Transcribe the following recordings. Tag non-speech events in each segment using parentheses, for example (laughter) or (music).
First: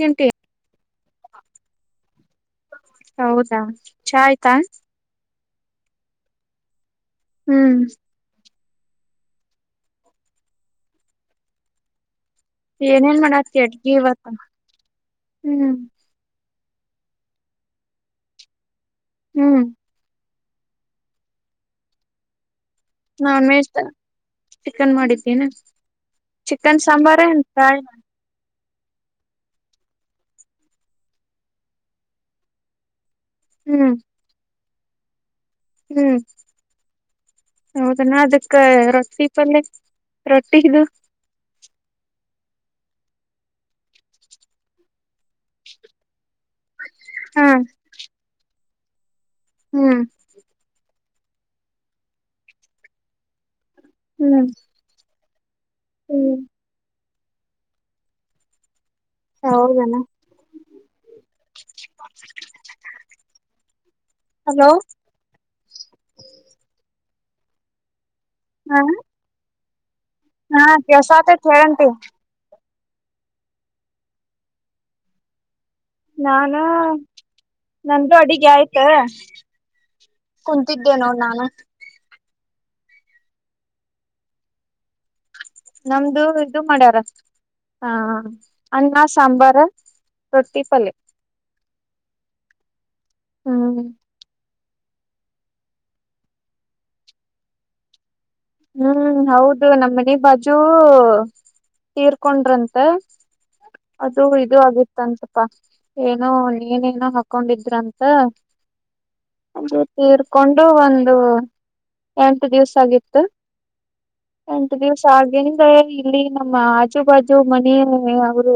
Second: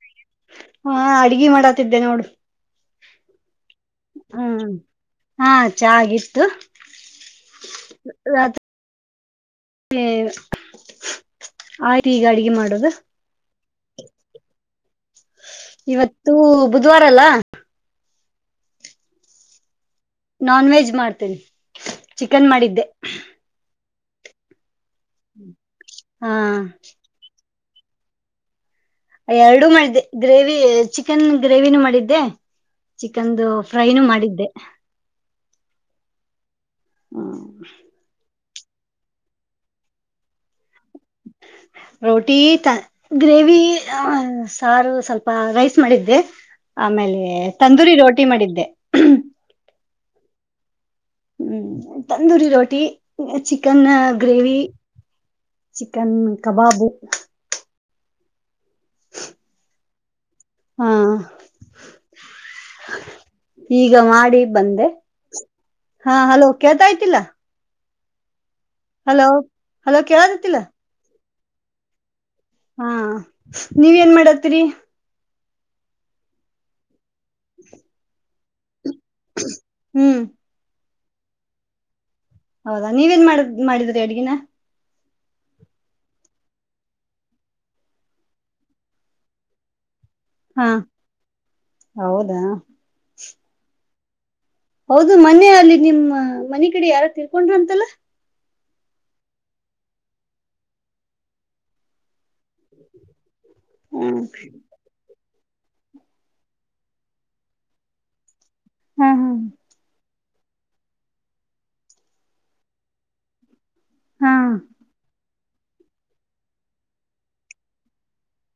ತಿಂಟಿ ಹಾ ಅಡ್ಗಿ ಮಾಡಾತಿದ್ದೆ ನೋಡು. ಹೌದಾ. ಚಾ ಆಯ್ತಾ. ಹ್ಮ್ ಹಾ ಚಾಗಿ ಇತ್ತು. ಹ್ಮ್. ಹ್ಮ ಆಯ ಈ ಗಾಡಿ. ಏನೇನ್ ಮಾಡತಿ ಅಡ್ಗೆಿ ಇವತ್ತ ಹ್ಮ್. ಬುಧವಾರಲ್ಲ. ಹ್ಮ್. ನಾನ್ ವೆಜ್ ಮಾಡ್ತೇನೆಿ ಚಿಕನ್ ಮಾಡಿದ್ದೆ. ನಾನ್ ವೆಜ್ ಚಿಕನ್ ಮಾಡಿದ್ದೀನ ಹಾ ಚಿಕನ್ ಸಾಂಬಾರ. ಕಾಯ. ಎರಡುೂ ಮಾಡಿದ್ದೆ ಗ್ರೇವಿ ಚಿಕನ್ ಗ್ರೇವಿನೂ ಮಾಡಿದ್ದೆ. ಚಿಕನ್ದು ಹ್ಮ್ ಫ್ರೈನುೂ ಮಾಡಿದ್ದೆ. ಹ್ಮ್. ಹ್ಮ. ಹೌದನ ಅದಕ್ಕ ರೊಟ್ಟಿ ಪಲ್ಲೆ ರೊಟ್ಟಿದು. ರೋಟಿ ಗ್ರೇವಿ ಸಾರು ಸ್ವಲ್ಪ ರೈಸ್ ಮಾಡಿದ್ದೆ. ಆಮೇಲೆ ಹಾ ತಂದೂರಿ ರೋಟಿ ಮಾಡಿದ್ದೆ. ಹ್ಮ್. ಹ್ಮ್ ತಂದೂರಿ ರೋಟಿ ಚ. ಚಿಕನ್ ಹ್ಮ್ ಗ್ರೇವಿ. ಚಿಕನ್ ಹ್ಮ್ ಕಬಾಬು. ಹೌದ ಯೆನು. ಹಾ ಈಗ ಮಾಡಿ ಹಲೋ ಬಂದೆ ಹಾ ಹಲೋ ಕೇಳ್ತಾಯ್ತಿಲ್ಲ. ಹಾ ಹಲೋ. ಹಲೋ ಕ್ದತಿಲ. ಕ್ಯಾರಂಟಿ. ಹಾ ನೀವೇನ್ ಮಾಡತ್ತೀರಿ. ನಾನು. ನಂದುು ಅಡಿಗೆ ಆಯ್ತ ಹ್ಮ್ ಕುಂತಿದ್ದ. ಅೇ ನೋಡ್ ನಾನು. ಹೌದಾ ನೀವೇನ್ ಮಾಡ ಮಾಡಿದ್ರರಿ ಅಡ್ಗಿನ. ನಮ್ದು ಇದು ಮಾಡ್ಯಾರ ಹ ಅನ್ನ ಸಾಂಬಾರ್. ಹಾ ನೊಟ್ಟಿಪಲೆ. ಹೌದಾ. ಹ್ಮ್. ಹೌದು ಮನೆ ಅಲ್ಲಿ ನಿಮ್ಮ ಮನೆ ಕಡೆ ಯಾರ ತಿರ್ಕೊಂಡ್ರಂತಲ್ಲ. ಹ್ಮ್ ಹೌದು ನಮ್ಮ ಮನೆ ಬಾಜು ತರ್ (unintelligible) ಕಕೊಂಡ್ರಂತೆ ಹ್ಮ್ ಅದು ಇದು ಆಗಿತ್ತ ಅಂತ ಪ್ಪಾ ಏನೋ ನೀನೇನೋ ಹಾಕೊಂಡಿದ್ರಂತ ಹಾ ಹಾ ಅ ತೀರ್ಥ (unintelligible) ಹಕೊಂಡು ಒಂದು ಎಂಟ ದಿವ್ಸ ಆಗಿತ್ತು. ಹ. ಹಾ ಎಂಟ ದಿವಸ ಆಗ. ಅೆ ಇಲ್ಲಿ ನಮ್ಮ ಆಚು ಬಾಜು ಮನ ಅವರು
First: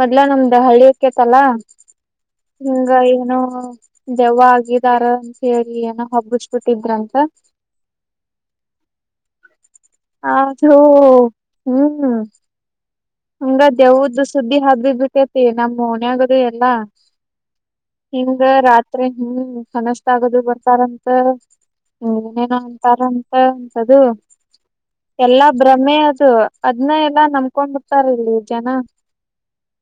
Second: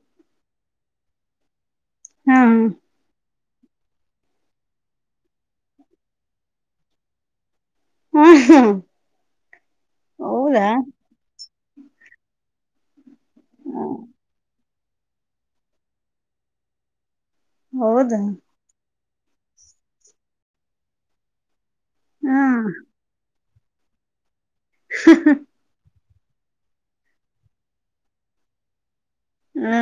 ಮೊದ್ಲ ನಮ್ದ ಹಳ್ಳಿಯಕೇತಲ್ಲ. ಹಾ ಹಂಗ ಏನೋ. ದೆವ್ ಆಗಿದಾರ ಸೇರಿ ಏನ ಹೊಗ್ಬಿಸಬಿಟ್ಟಿದ್ರಂತ. ಹಾ ಹೌದಾ ಹದು (unintelligible) ಹ್ಮ್ ಹಂಗ ಹಾ, ದೇವುದ ಸುದ್ದಿ ಹಾಗ ಕೇತಿ ನಮ್ ಮನ ಆಗದು ಎಲ್ಲಾ ಹೌದಾ ನಿಮ್ಗ ರಾತ್ರಿ ಹ್ಮ್ ಕನಷ್ಟ ಆಗದು ಬರ್ತಾರಂತ ಹ್ಮ್ ಹಾ ನೀನು ಒಂತರ ಹಂತದು. ಎಲ್ಲಾ ಭ್ರಮೆ. ಅದ್ನ್ನ ಎಲ್ಲ ನಮಕೊಂಡ್ ತರ್ ಇಲ್ಲಿ ಜನ ಹಾ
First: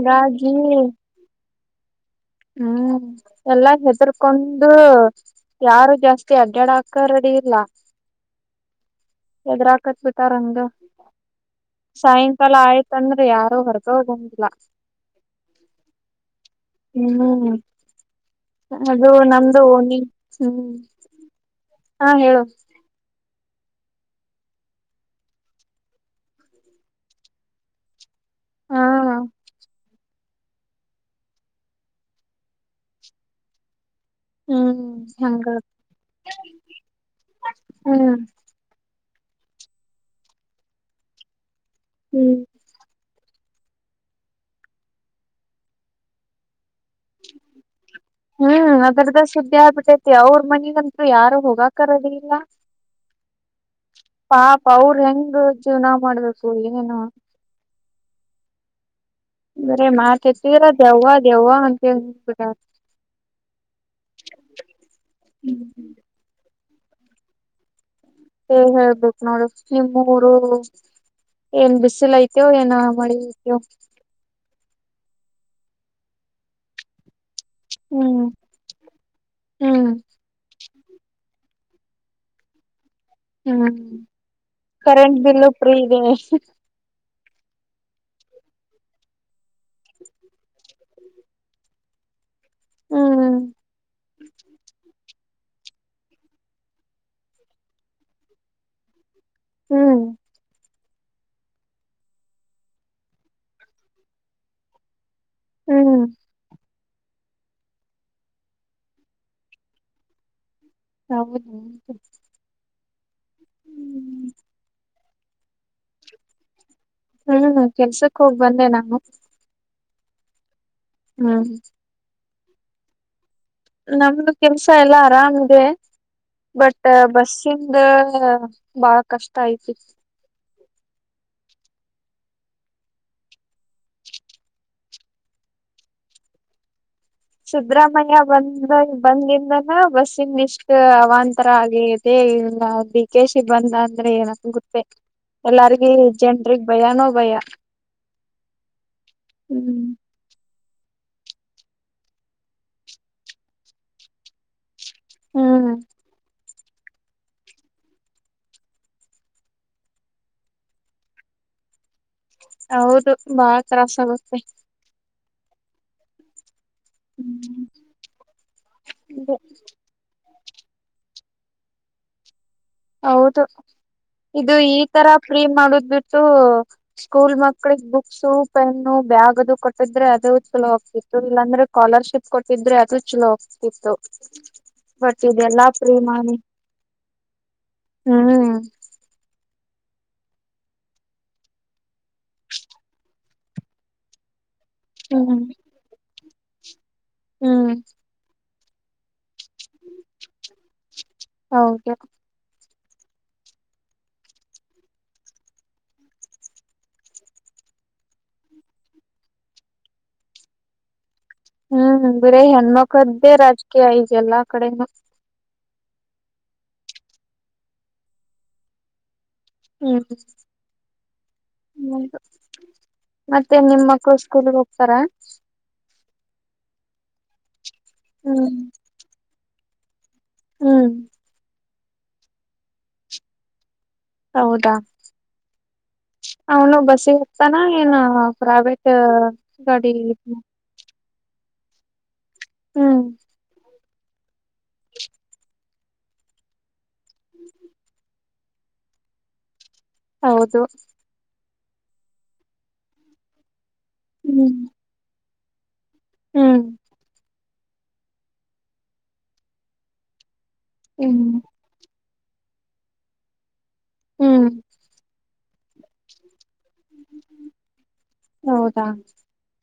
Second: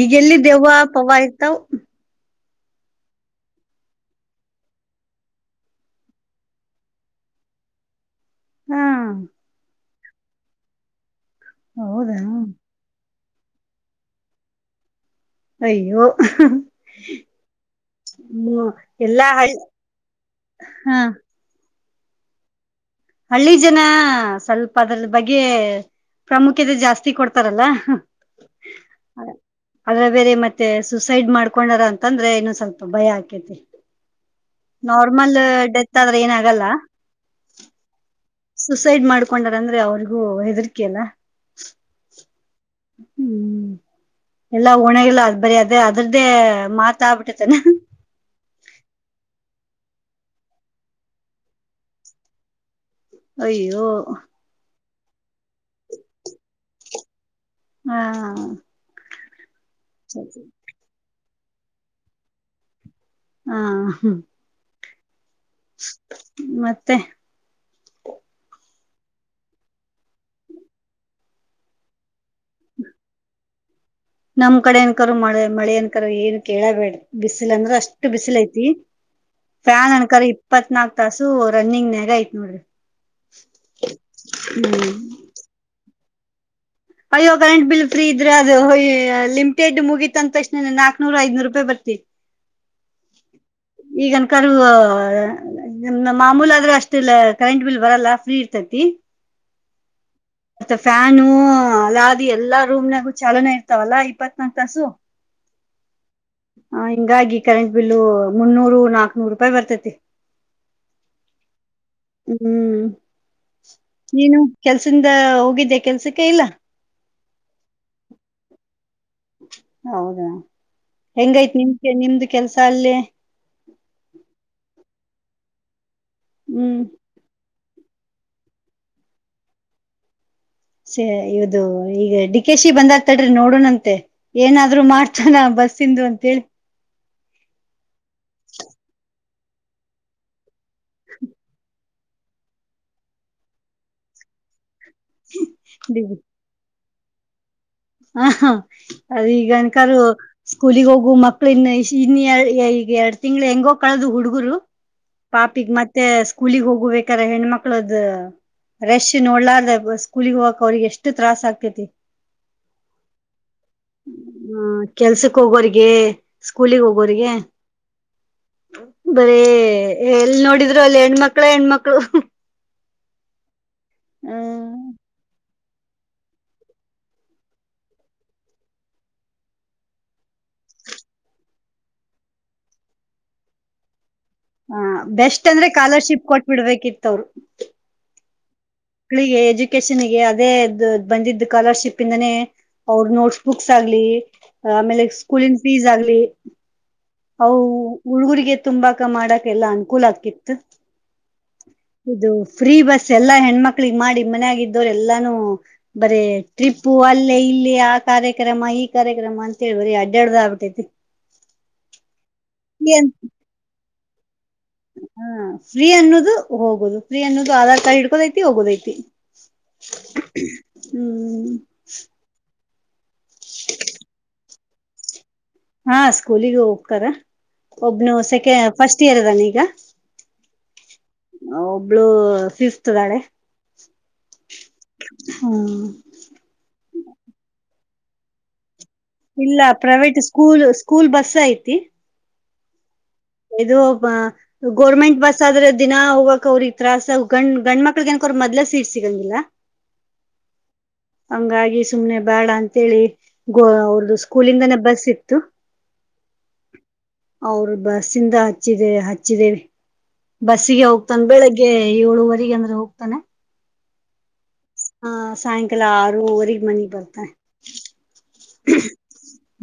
ಈಗೆಲ್ಲಿ ದೇವ್ ಪವ ಇತಾವ ಹ್ಮ್ ಎಲ್ಲಾ ಹೆದರ್ಕೊಂಡು ಯಾರು ಜಾಸ್ತಿ ಅಡ್ಡಡ ಹಾಕ ರೆಡಿ ಇಲ್ಲ ಹಾ ಎದರಾಕತ್ಟ್ಟ ತರಂಗ ಹೌದ ತಂದ್ರೆ ಯಾರೋ ಹೊರ್ಗ ಹೋಗಂಗಿಲ್ಲ ಅಯ್ಯೋ (unintelligible) ಹ ಹ್ಮ್ ಹ್ಮ್ ಅದು ಎಲ್ಲಾ ಹಳ್ಳಿ ನಮ್ದು ನೀ ಹ್ಮ್ ಹಾ (unintelligible) ಹಾ ಹೇಳು ಹಳ್ಳಿ ಜನ ಸ್ವಲ್ಪ ಅದ್ರ ಬಗ್ಗೆ ಪ್ರಾಮುಖ್ಯತೆ ಜಾಸ್ತಿ ಕೊಡ್ತಾರಲ್ಲ ಹಾ ಅದ (unintelligible) ಅ್ರ ಬೇರೆ ಮತ್ತೆ ಸೂಸೈಡ್ ಮಾಡ್ಕೊಂಡಾರ ಅಂತಂದ್ರೆ ಇನ್ನು ಸ್ವಲ್ಪ ಭಯ ಆಕೇತಿ ಹ್ಮ್ ನಾರ್ಮಲ್ ಹಂಗ ಡೆತ್ ಆದ್ರೆ ಏನ ಆಗಲ್ಲ (unintelligible) ಹ್ಮ್ ಸುಸೈಡ್ ಮಾಡ್ಕೊಂಡಾರ ಅಂದ್ರೆ ಅವ್ರಿಗೂ ಹೆದರಿಕೆಲ್ಲ ಹ್ಮ್. ಎಲ್ಲಾ ಒಣಗಿಲ್ಲ ಅದ್ ಬರಿ ಅದೇ ಅದ್ರ್ದೇ ಮಾತ ಆಬಿಟ್ಟತ್ತನಾ. ಹ್ಮ್ ಅದ್ರದ ಸುದ್ದಿ ಆಗ್ಬಿಟ್ಟೈತಿ ಅವ್ರ ಮನಗಂತೂ ಯಾರು ಹೋಗಾಕ ರೆಡಿ ಇಲ್ಲ. ಅಯ್ಯೋ ಹೆಂಗ್ ಜೀವನ ಮಾಡಬೇಕು ಏನೇನು ಹಾ ಇದ್ರೆ ಸರಿ ಮಾರ್ತ್ತಿದರ ದೇವಾ (unintelligible) ದೆವ್ವ ಅಂತ ಹೇಳ ಕೂಡ (unintelligible) ಹಾ ಮತ್ತೆ ತ್ತೆ ಏ ಹೇಳ್ಬೇಕು ನೋಡು ನಿಮ್ಮೂರು ಏನ್ ಬಿಸಲೈ ಕಿವ ಏನ ಮಾಡಿ. ನಮ್ ಕಡೆ ಏನ್ಕರ ಮಳೆ ಮಳೆ ಅನ್ಕರ ಏನ್ ಕೇಳಬೇಡ ಬಿಸ್ ಬ ಅಂದ್ರ ಅಸ್ಟ ಹ್ಮ್ ಬಿಸಲ ಐತಿ ಅ ಹ್ಮ್ ಪಾನ್ ಅಂಕರ ಇಪ್ಪನಾಲ್ಕ ತಾಸು ರನ್ನಿಂಗ್ ನೇಗ ಐತಿ ನೋಡ್ರಿ. ಹ್ಮ್ ಹ್ಮ್ ಕರೆಂಟ್ ಬಿಲ್ ಪ್ರೀ ಇದೇ. (inaudible) ಅಯ್ಯೋ ಕರೆಂಟ್ ಬಿಲ್ ಫ್ರೀ ಇದ್ರೆ ಅದು ಲಿಮಿಟೆಡ್ ಮುಗೀತ ಅಂತಕ್ಷ ನ ನಾಕ್ನೂರು ಐದನೂರ ರೂಪಾಯಿ ಬರ್ತಿ. ಹ್ಮ್ ಈಗನಕರು ನಮ್ ಮಾಮೂಲ ಆದ್ರ ಅಷ್ಟಲ್ಲ ಕರೆಂಟ್ ಬಿಲ್ ಬರಲ್ಲ ಫ್ರೀ ಇರ್ತೈತಿ. ಹ್ಮ್. ಮತ್ತೆ ಫಾನ ಅಲ್ಲಾದಿ ಎಲ್ಲಾ ರೂಮ್ನಾಗು ಚಾಲೋನ ಇರ್ತಾವಲ್ಲಾ ಇಪ್ಪತ್ ನಕ ತಾಸು. ಹ್ಮ್. ಹ ಹಿಂಗಾಗಿ ಕರೆಂಟ್ ಬಿಲ್ಲು ಮುನ್ನೂರು ನಾಕ್ನೂರು ರೂಪಾಯಿ ಬರ್ತತಿ. ಹೌದು ಹ್ಮ್ ನೀನು ಕೆಲ್ಸಿಂದ ಹೋಗಿದ್ದೆ ಕೆಲ್ಸಕ್ಕೆ ಇಲ್ಲ. ಹ್ಮ್ ಕೆಲ್ಸಕ್ ಹೋಗ್ ಬಂದೆ ನಾನು ಹೌದಾ. ಹ್ಮ್ ಹೆಂಗೈತ್ ನಿಮ ನಿಮ್ದ ಕೆಲಸ ಅಲ್ಲಿ. ನಮ್ದ ಕೆಲ್ಸ ಎಲ್ಲಾ ಆರಾಮ್ ಇದೆ. ಹ್ಮ್ ಬಟ್ ಬಸ್ ಕಿಂದ ಬಾಳ ಕಷ್ಟ ಐತಿ. ಸ ಇವದು ಈಗ ಡಿಕೆಶಿ ಬಂದಾನ ತಡ್ರಿ ನೋಡಣಂತೆ ಏನಾದ್ರು ಮಾಡ್ತಾನ ಬಸ್ ಇಂದು ಅಂತೇಳಿ. ಸುದ್ರ. ಮಯ ಬಂದ ಬಂದ ಬಸ್ಸನ್ ಇಷ್ಟ ಅವಾಂತರ ಆಗಿ ಅೇ ಇಲ್ಲ ಡಿಕ ಸಿಿ ಬಂದ ಅಂದ್ರೆ ಏನಂತ ಗೊತ್ತೇ ಎಲ್ಲಾರಗ ಜನ್ರಿಗೆಗ್ ಭಯಾನೋ ಭಯ. ಹ ಅದ ಹ್ಮ್ ಈಗನಕರು. ಸ್ಕೂಲಿಗ್ ಹೋಗು ಮಕ್ಳ ಇನ್ ಇನ್ ಈಗ ಎರಡ್ ತಿಂಗಳ ಹೆಂಗೋ ಕಳದು ಹುಡ್ಗರು. ಪಾಪಿಗ ಹ್ಮ್ ಮತ್ತೆ ಸ್ಕೂಲಗ್ ಹೋಗಬೇಕ್ರ ಹೆಣ್ಮಕ್ಳ ದ್ ರೆಶ್ ನೋಡ್ಲಾರ್ದ ಸ್ಕೂಲಗ್ ಹೋಗಕ ಅವ್ರಿಗೆ ಎಷ್ಟ ತ್ರಾಸ್ ಆಕ್ಕೆತಿ. ಹೌದು ಬಹಳ ತ್ರಾಸ ಆಗತ್ತೆ. ಹೋಗೋರ್ರಿಗೆ ಕಕೂಲಿಿಗೆ ಹೋಗೋಿಗೆ ಹ್ಮ್ ಬರ ಎ ನೋ ನಿದ್ರು ಅಲ್ಲಿ ಹೆಣ ಮಕ್ಳ ಹೆಣ್ಮಕ್ಳು ಹೌದು ಇದು ಹ್ಮ ಈ ತರ ಪ್ರೇಮ್ ಮಾಡುದು ಬಿಿಟ್ಟು ಸ್ಕೂಲ್ ಮಕ್ಳಿಗೆ ಬುಕ್ಸು ಪೆನ್ನು ಬ್ಯಾಗ್ ಅದು ಕೊಟ್ಟಿದ್ರೆ ಅದು ಚಲೋ ಆಗ್ತಿತ್ತು ಇಲ್ಲಾಂದ್ರೆ ಕಕಾಲರ್ಶಿಪ್ ಕೊಟ್ಟಿದ್ರೆ ಅದು ಚಲೋ ಆಗ್ತಿತ್ತು ಹ ಬಟ್ ಬೆಸ್ಟ್ ಇದೆಲ್ಲಾ ಅಂದ್ರೆ ಫ್ರೀ ಕಕಾಲರ್ಶಿಪ್ ಕೊಟ್ ಬಿಿಡ್ಬೇಕಿತ್ತವರು ಹಾ ಮಕ್ಕಳಿಗೆ ಎಜುಕೇಶನ್ಗೆ ಅದೇ ಬಂದಿದ್ದ ಸ್ಕಾಲರ್ಶಿಪ್ ಇಂದಾನೇ ಅವ್ರ ನೋಟ್ಸ್ ಬುಕ್ಸ್ ಆಗ್ಲಿ ಆಮೇಲೆ ಹ್ಮ್ ಸ್ಕೂಲಿನ ಫೀಸ್ ಆಗ್ಲಿ ಹೌ ಹ್ಮ್ ಉಳ್ಗುರಿಗೆ ತುಂಬಾ ಕ ಮಾಡ ಎಲ್ಲಾ ಅನುಕೂಲ ಆಗ್ಕ್ಕಿತ್ತು ಹೌದು ಇದು ಫ್ರೀ ಬಸ್ ಎಲ್ಲಾ ಹೆಣ್ಮಕ್ಳಗ್ ಮಾಡಿ ಮನ್ ಆಾಗಿದ್ದವ್ರ ಎಲ್ಲಾನೂ ಬರೀ ಟ್ರಿಪ್ಪು ಅಲ್ಲೇ ಇಲ್ಲಿ ಆ ಕಾರ್ಯಕ್ರಮ ಈ ಕಾರ್ಯಕ್ರಮ ಅಂತೇಳಿ ಬರೀ ಅಡ್ಡಾಡ್ದ ಆಗ್ಬಿಟ್ಟೈತಿ ಹ್ಮ್ ಬರೇ ಹೆಣ್ಮಕ್ದ್ದೇ ರಾಜಕೀಯ ಆಯ್ತ ಎಲ್ಲ ಕಡೆ ಫ್ರೀ ಅನ್ನೋದು ಹೋಗೋದು ಫ್ರೀ ಅನ್ನೋದು ಆಧಾರ್ ಕಾರ್ಡ್ ಇಡ್ಕೋದೈಐತಿ ಹೋಗೋದೈತಿ ಹ್ಮ್ ಹ್ಮ್ ಹ್ಮ ಮತ್ತೆ ನಿಮ ಮಕ್ಕಳು ಸ್ಕೂಲ್ಿಗೆ ಹೋಗ್ತಾರ ಹಾ ಸ್ಕೂಲಿಗ ಹೋಗ್ತಾರ. ಒಬ್ನು ಹ್ಮ್ ಸೆಕೆಂಡ್ ಫಸ್ಟ್ ಇಯರ್ ಅದಾನ ಇಗ. ಹ್ಮ್ ಯ. ಹೌ ಒಬ್ಳು ಫಿಫ್ತ್ ಅದಾಳೆ ಹೌದಾ ಹ್ಮ್ ಅವನು ಬಸಿಗೆ ಹತ್ತಾನ. ಏನ್ ಪ್ರೈವೇ ಇಲ್ಲ ಪ್ರೈವೇಟ್ ಸ್ಕೂಲ್ ಸ್ಕೂಲ್ ಬಸ್ ಐತಿ ಹ್ಮ್ ಇದು ಗೋರ್ಮೆಂಟ್ ಬಸ್ ಆದ್ರೆ ದಿನಾ ಹೋಗಕ್ ಅವ್ರಿಗೆ ತತ್ರಾಸ ಗಂಡ್ ಗಂಡ ಮಕ್ಳಗೆ ನಕ ಅವ್ರ ಮೊದ್ ಸೀಟ್ ಸಿಗಂಗಿಲ್ಲ ಹೌದು ಹಂಗಾಗಿ ಸುಮ್ನೆ ಬೇಡ ಅಂತೇಳಿ. ಅವ್ರದದು ಹ್ಮ್ ಸ್ಕೂಲಿಂದ ನೆ ಬಬ ಸಿ. ತ್ತು. ಹ್ಮ್ ಅವ್ರ್ ಬ ಬಸಿಂದ ಹಚ್ಚಿದೆ ಹಚ್ಚಿದೇವೆ. ಬಸ್ಸಿಗೆ ಹೋಗ್ತಾನ್ ಹ್ಮ್ ಬೆಳಗ್ಗೆ. ಏಳುವರೆಗೆ ಅಂದ್ರೆ ಹೋಗ್ತಾನೆ. ಹ್ಮ್ ಹ ಸಾಯಂಕಾಲ ಆರೂವರಿಗ್ ಮನಿಗ್ ಬರ್ತಾನ ಹೌದಾ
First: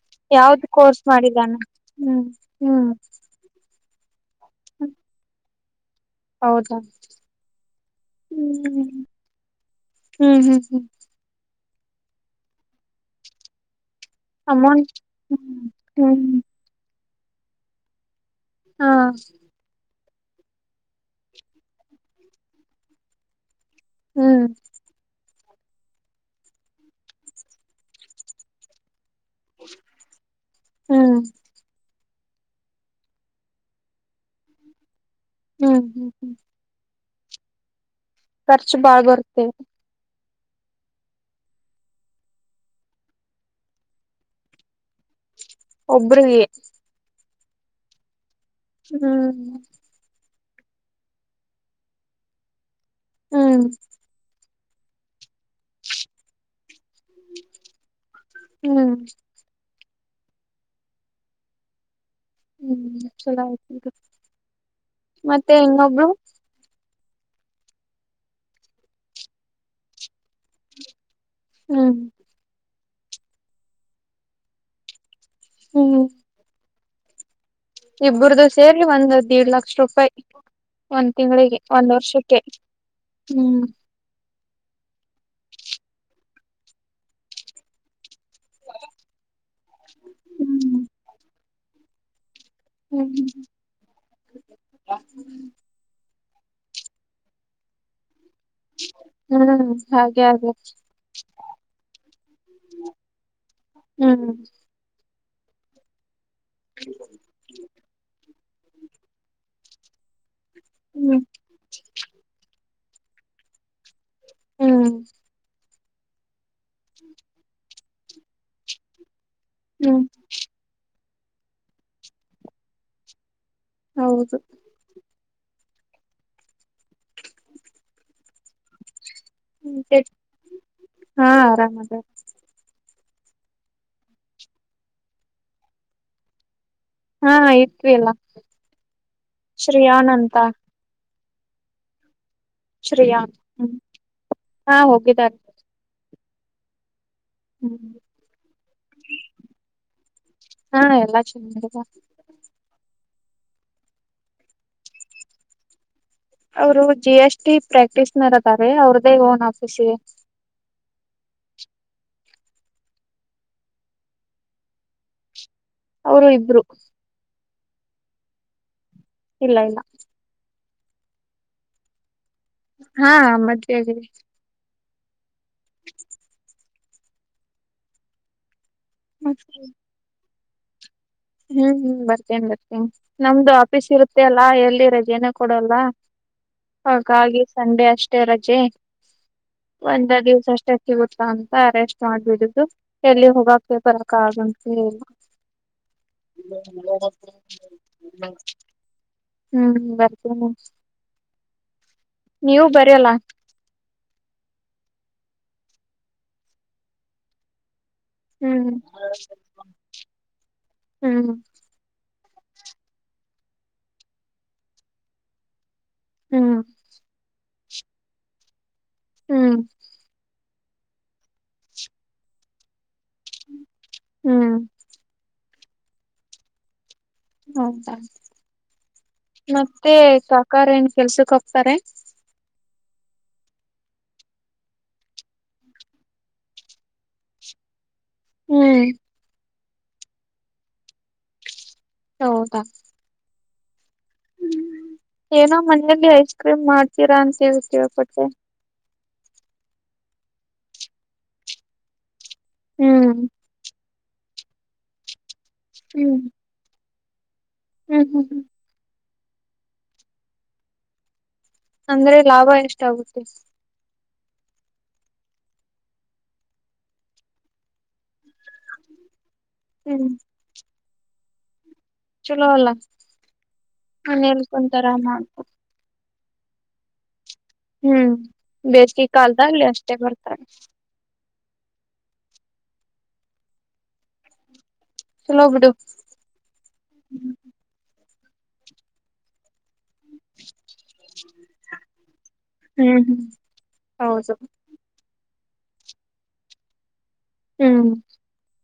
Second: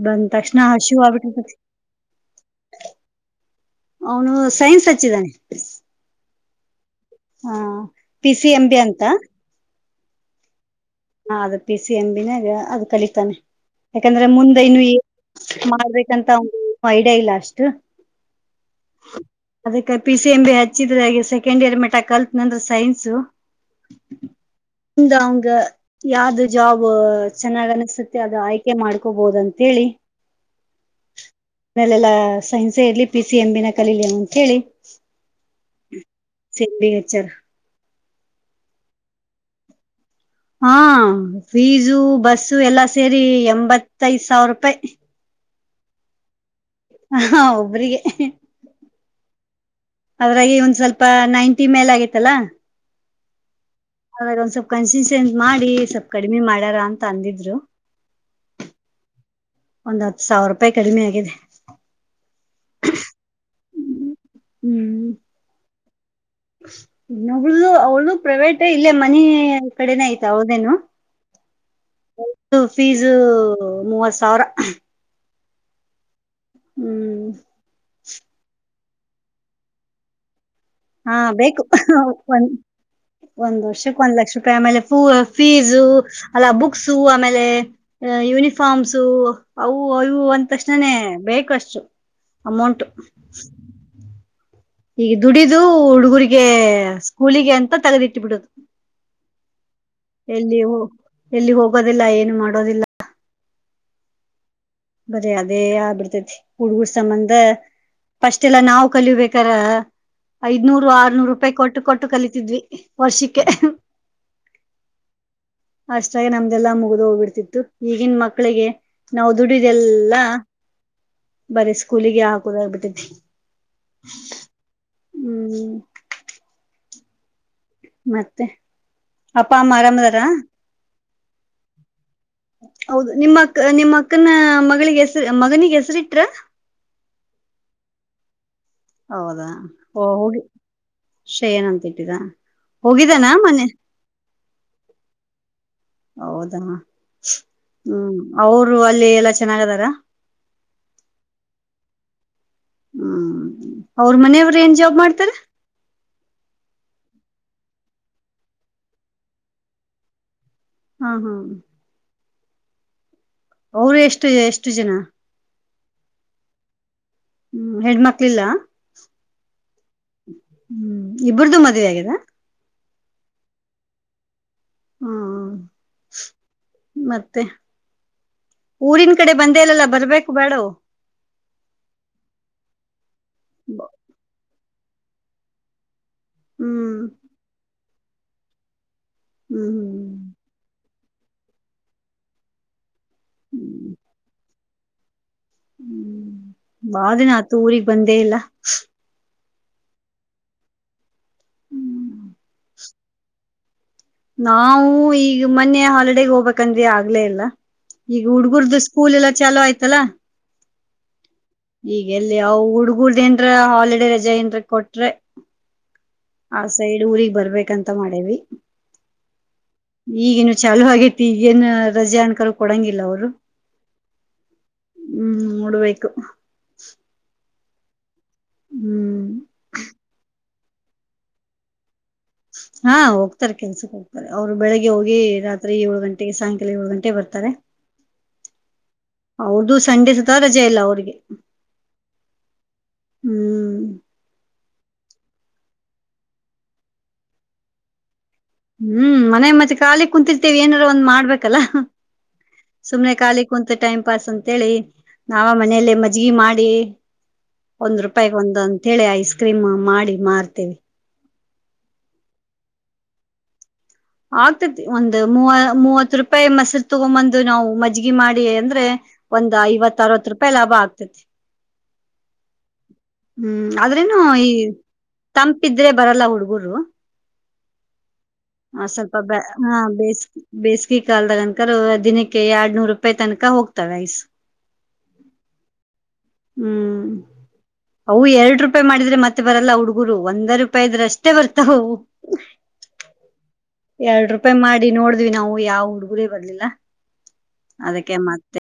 ಬಂದ ತಕ್ಷಣ ಯಾವ್ದ್ ಹಸು ಕೋರ್ಸ್ ಆಗ್ಬಿಟ್ಟತ ಮಾಡಿದಾನ ಹ್ಮ್ ಹ್ಮ್ ಅವನು ಸೈನ್ಸ್ ಹಚ್ಚಿದಾನೆ. (inaudible) ಹೌದಾ ಹಾ ಪಿ ಸಿ ಎಂ ಬಿ ಹ್ಮ್ ಅಂತ. ಹ್ಮ್ ಹ್ಮ್ ಹ್ಮ್ ಹಾ ಅದು ಪಿ ಸಿ ಎಂ ಬಿನಾಗ ಅದು ಕಲಿತಾನೆ. ಯಾಕಂದ್ರ ಮುಂದ ಇನ್ನು ಅಮೌಂಟ್ ಏನು ಹ್ಮ್ ಹ್ಮ್ ಮಾಡ್ಬೇಕಂತ ಒಂದು (unintelligible) ಡೈ ಲಾಸ್ಟ್. ಹಾ ಅದ ಪಿ ಸಿ ಎಂ ಬಿ ಹಚ್ಚಿದ್ರೆ ಸೆಕೆಂಡ್ ಇಯರ್ ಮಟ್ಟ ಕಲ್ತ್ ನಂದ್ರ ಸೈನ್ಸು ಹ್ಮ್ ಹಂಗ್ ಅಂಗ ಯಾವ್ದು ಜಾಬ್ ಚೆನ್ನಾಗ್ ಅನ್ಸುತ್ತೆ ಅದು ಆಯ್ಕೆ ಮಾಡ್ ಕೊಬೋದಂತೆಳಿ ಹ್ಮ್ ಲ್ಲಾ ಸೈನ್ಸೇ ಇರ್ಲಿ ಪಿ ಸಿ ಎಂ ಬಿ ನೆ ಕಲೀಲಿ ಅಂತ ಹೇಳಿ ಹ್ಮ್ ಹ್ಮ್ ಹ್ಮ್ ಹಚ್ಯಾರ. ಖರ್ಚು ಬಾಳ್ ಬರುತ್ತೆ ಹಾ ಫೀಸು ಬಸ್ಸು ಎಲ್ಲಾ ಸೇರಿ ಎಂಬತ್ತ ಐದ್ ಸಾವಿರ ರೂಪಾಯಿ. ಒಬ್ರಿಗೆ ಹಾ ಒಬ್ರಿಗೆ ಹ್ಮ್ ಅದ್ರಾಗಿ ಒಂದ್ ಸ್ವಲ್ಪ ನೈಂಟಿ ಮೇಲ್ ಆಗತ್ತಲ್ಲಾ ಹ್ಮ್ ಾಗ ಒಂದ್ ಸ್ವಲ್ಪ ಕನ್ಸಿನ್ತ್ ಮಾಡಿ ಸ್ವಲ್ಪ್ ಕಡಿಮೆ ಮಾಡಾರ ಅಂತ ತಂದಿದ್ರು ಹ್ಮ್ ಒಂದ್ ಹತ್ತು ಸಾವಿರ ರೂಪಾಯಿ ಕಡಿಮೆ ಆಗಿದೆ. ಹ್ಮ್ ಚಲೋ ಆಯ್ತು ಬಿಡು. ಹ್ಮ್ ಮತ್ತೆ ಇನ್ನೊಬ್ಳು ಇನ್ನೊಬ್ಳುದು ಅವ್ಳ್ದು ಪ್ರೈವೇಟೆ ಇಲ್ಲೇ ಮನಿ ಕಡೆನ ಆಯ್ತ ಅವಳ್ದೇನು. ಹ್ಮ್ ಫೀಸ್ ಮೂವತ್ ಸಾವಿರ. ಹ್ಮ್ ಹ್ಮ್ ಇಬರದು ಸೇರ್ ಒಂದ್ ಹದ್ ಏಡ್ ಲಕ್ಷ ರೂಪಾಯಿ ಒಂದ್ ಹಾ ತಿಂಗಳಿಗೆ ಬೇಕು ಒಂದ್ ಒ ವರ್ಷಕ್ಕೆ ಹ್ಮ್ ಒಂದ್ ವರ್ಷಕ್ ಒಂದ್ ಲಕ್ಷ ಆಮೇಲೆ ಫೀಸು ಅಲ್ಲ ಬುಕ್ಸು ಆಮೇಲೆ ಯೂನಿಫಾರ್ಮ್ಸು ಅವು ಅವು ಹ್ಮ್ ಅಂತಕ್ಷಣನನೆ ಬೇಕ ಅಷ್ಟೇ ು ಅಮೌಂಟ್ ಹ್ಮ್ ಈಗ ದುಡಿದು ಹುಡುಗುರಿಗೆ ಸ್ಕೂಲಿಗೆ ಅಂತ ತಗದಿಟ್ಟು ಬಿಡುದು ಹ್ಮ್ ಹಾಗೆ ಹಾಗೆ ಎಲ್ಲಿ ಎಲ್ಲಿ ಹೋಗೋದಿಲ್ಲ ಏನು ಮಾಡೋದಿಲ್ಲ ಹ್ಮ್ ಬರ ಅದೇ ಆಗ್ ಬಿಡ್ತತಿ ಹುಡುಗರ್ ಸಂಬಂಧ ಪಫಸ್ಟ್ ಎಲ್ಲಾ ನಾವವು ಕಲಿಬೇಕಾರ ಐದ್ನೂರು ಹ್ಮ್ ಆರ್ನೂರು ರೂಪಾಯಿ ಕೊಟ್ಟು ಕೊಟ್ಟು ಕಲಿತಿದ್ವಿ ವರ್ಷಿಕ ಹ್ಮ ಅಷ್ಟಾಗಿೆ ನಮ್ದೆಲ್ಲಾ ಮುಗ್ದು ಹೋಗ್ಬಿಡ್ತಿತ್ತು ಈಗನ್ ಮಕ್ಳಿಗೆ ನಾವು ಹ್ಮ್ ದುಡಿದೆಲ್ಲ ಬರೀ ಸ್ಕೂಲಿಗೆ ಹಾಕುದಾಗಬಿಟ್ಟಿದಿ ಹೌದು ಹ್ಮ್ ಮತ್ತೆ ಅಪ್ಪಾ ಅಮ್ಮ ಆರಾಮದಾರಾ ಹಾ ಆರಾಮ ಅದ ಹೌದು ನಿಮ್ಮ ಅಕ್ಕ ನಿಮ್ಮ ಅಕ್ಕನ ಮಗಳಿಗೆ ಹೆಸರಿ ಮಗನಿಗ ಹೆಸರಿಟ್ರ. ಹಾ ಇತ್ವಿ ಅಲ್ಲ. ಹೌದಾ ಓ ಶ್ರೇಯಾನ್ ಅಂತ ಹೋಗಿ ಸೇನ ಅಂತಟ್ಟಿದಾ ಶ್ರೀಯಾಂ ಹ್ಮ ಹಾ ಹೋಗಿದಾಗಗ್ತದೆ ಹೌದಾ ಹ್ಮ್ ಅವರು ಅಲ್ಲಿ ಎಲ್ಲಾ ಚೆನ್ನಾಗದಾರ ಹಾ ಎಲ್ಲಾ ಚೆನ್ನಾಗ ಹ್ಮ್ ಅವ್ರ ಮನೆಯವ್ರ ಏನ್ ಜಾಬ್ ಮಾಡ್ತಾರ ಅವರು ಜಿ ಎಸ್ಟಿ ಪ್ರಾಕ್ಟೀಸ್ನರ್ ಅದಾರೆ ಅವ್ರದೇ ಓನ್ ಆಫೀಸಗೆ ಹಾ ಹಾ ಅವರು ಎಷ್ಟು ಎಷ್ಟು ಜನ ಅವರು ಇಬ್ರು ಹ್ಮ್ ಹೆಣ್ಮಕ್ಳಿಲ್ಲ. ಇಲ್ಲ ಇಲ್ಲ. ಹ್ಮ್ ಇಬ್ರ್ದ ಮದ್ವೆ ಆಗದ. ಹಾ ಮದ್ವೆ ಆಗಿದೆ. ಹಾ ಹ. ಮತ್ತೆ ಊರಿನ್ ಕಡೆ ಬಂದೇಇಲ್ಲ ಅಲ್ ಬರ್ಬೇಕ. ಬೇಡ. ಹ್ಮ್ ಹ್ಮ್ ಬರ್ತೇನಿ ಬರ್ತೇನ್ ನಮ್ದು ಆಫೀಸ್ ಇರುತ್ತೆ ಅಲ್ಲಾ ಎಲ್ಲಿ ಸರಿಯನ ಕೊಡಲ್ಲ. ಹ್ಮ್ ಹಾಗಆಗ ಸಂಡೆ ಅಷ್ಟ ರಜೆ ಹ್ಮ್ ಒಂದ ದಿವ್ಸ ಅಷ್ಟೇ ಗೊತ್ತಾ ಅಂತ ಅರೆಷ್ಟ ಮಾಡ್ಬಿಡು. ಎಲ್ಲಿ ಹೋಗಕ್ ಹ್ಮ್ ಬರಕ ಆಗ ಹ್ಮ್. ಹ್ಮ್ ಬಾದಿನ ಆತ ಊರೀಗ್ ಬಂದೇ ಇಲ್ಲ. ಹ್ಮ್ ಬರ್ತೀನಿ ನೀವು ಬರಲ್ಲ. ನಾವು ಈಗ ಮೊನ್ನೆ ಹಾಲಿಡಗ್ ಹೋಗ್ಬೇಕಂದ್ವಿ ಆಗ್ಲೇ ಇಲ್ಲ. ಈಗ ಹ್ಮ್ ಹುಡ್ಗುರ್ದ ಸ್ಕೂಲ್ ಎಲ್ಲಾ ಚಾಲು ಆಯ್ತಲ್ಲಾ. ಹ್ಮ್. ಈಗ ಎಲ್ಲಿ ಅವ ಹುಡ್ಗುರ್ದ ಏನ್ರೀ ಹಾಲಿಡೇ ರಜಾ ಏನ್ರ ಕೊಟ್ರೆ ಹ್ಮ್ ಹ ಸೈಡ್ ಊರಿಗ್ ಬರ್ಬೇ ಅಂತ ಮಾಡೇವಿ. ಹ್ಮ್ ಚಾಲು ಆಗೈತಿ ಏನ್ ರಜೆ ಅನ್ಕರು ಕೊಡಂಗಿಲ್ಲ ಅವರು. ಹ್ಮ್ ಹ್ಮ್ ನೋಡ್ಬೇಕು. ಹೌದ. ಹ್ಮ್ ಮತ್ತೆ ತಾ ಅಕ್ಕರ ಏನ್ ಕೆಲ್ಸಕ್ ಹೋಗ್ತಾರೆ. ಹಾ ಹೋಗ್ತಾರ ಕೆಲ್ಸಕ್ಕೆ ಹೋಗ್ತಾರೆ ಅವ್ರು ಬೆಳಿಗ್ಗೆ ಹೋಗಿ ರಾತ್ರಿ ಏಳು ಗಂಟೆಗೆ ಸಾಯಂಕಾಲ ಏಳು ಗಂಟೆಗೆ ಬರ್ತಾರೆ. ಹ್ಮ್. ಅವರ್ದು ಸಂಡೆ ಸತ ರಜೆ ಇಲ್ಲ ಅವ್ರಿಗೆ ಹೌದಾ. ಹ್ಮ್. ಏನೋ ಮನೆಯಲ್ಲಿ ಐಸ್ ಕ್ರೀಮ್ ಮಾಡ್ತೀರಾ ಅಂತ ಹೇಳ ಕೇಳ್ಪಟ್ಟೆ. ಹ್ಮ್ ಮನೆ ಮತ್ತೆ ಖಾಲಿ ಕುಂತರ್ತೇವಿ ಏನಾರ ಒಂದ್ ಮಾಡ್ಬೇಕಲ್ಲ. ಸುಮ್ನೆ ಹ್ಮ್ ಕಾಲಿ ಕುಂತ್ ಟೈಮ್. ಉಪಸ್ ಅಂತೇಳಿ ನಾವ ಮನೇಲ್ಲ ಹ್ಮ್ ಮಜ್ಗಿ ಮಾಡಿ. ಒಂದ್ ಹ್ಮ್ ಹ್ಮ್ ರೂಪಾಯಿಗ್ ಹ್ಮ್ ಒಂದ್ ಅಂತ ಹೇಳಿ ಐಸ್ ಕ್ರೀಮ್ ಮಾಡಿ ಮಾರ್ತೇವಿ. ಅಂದ್ರೆ ಲಾಭ ಎಷ್ಟಾಗುತ್ತೆ ಆಗ್ತೇತಿ ಒಂದು ಮೂವ ಮೂವತ್ತು ರೂಪಾಯಿ ಮೊಸರು ತಗೊಂಬಂದು ನಾವು ಮಜ್ ಗಿ ಮಾಡಿ ಅಂದ್ರೆ ಒಂದ್ ಐವತ್ತ ಹ್ಮ್ ಅರವತ್ತು ರೂಪಾಯಿ ಲಾಭ ಆಗ್ ತತಿ ಚಲೋ ಅಲ್ಲ ಹ್ಮ್ ಆದ್ರೇನು ಮನೇಲಿ ಈ ಕುಂತರ ಮಾಡ್ಕೊ ತಂಪಿದ್ರೆ ಬರಲ್ಲ ಹುಡುಗರು ಹ್ಮ್ ಹ ಬೇಸಿಗೆ ಸ್ವಲ್ಪ ಬ ಕಾಲದಲ್ಲಿ ಹಾ ಅಷ್ಟೇ ಬೇಸ್ ಬರ್ತಾರೆ ಬೇಸಿಗೆ ಕಾಲ್ದಾಗನ್ ದಿನಕ್ಕೆ ಎರಡ್ ನೂರು ರೂಪಾಯಿ ತನಕ ಹೋಗ್ತಾವ ಐಸ್. ಚಲೋ ಬಿಡು. ಹ್ಮ್ ಅವು ಎರಡು ರೂಪಾಯಿ ಮಾಡಿದ್ರೆ ಮತ್ತೆ ಬರಲ್ಲ ಹುಡುಗುರು ಒಂದ ರು ಪಾಯ್ ಇದ್ರೆ ಅಷ್ಟೇ ಬರ್ತಾವವು ಹ್ಮ್ ಹ್ಮ್ ಎರಡು ಹೌದು ರೂಪಾಯಿ ಮಾಡಿ ನೋಡ್ ದ್ವಿ ನಾವು ಯಾವ ಹುಡುಗರೇ ಬರ್ಲಿಲ್ಲ. ಹ್ಮ್. ಅದಕ್ಕೆ ಮತ್ತೆ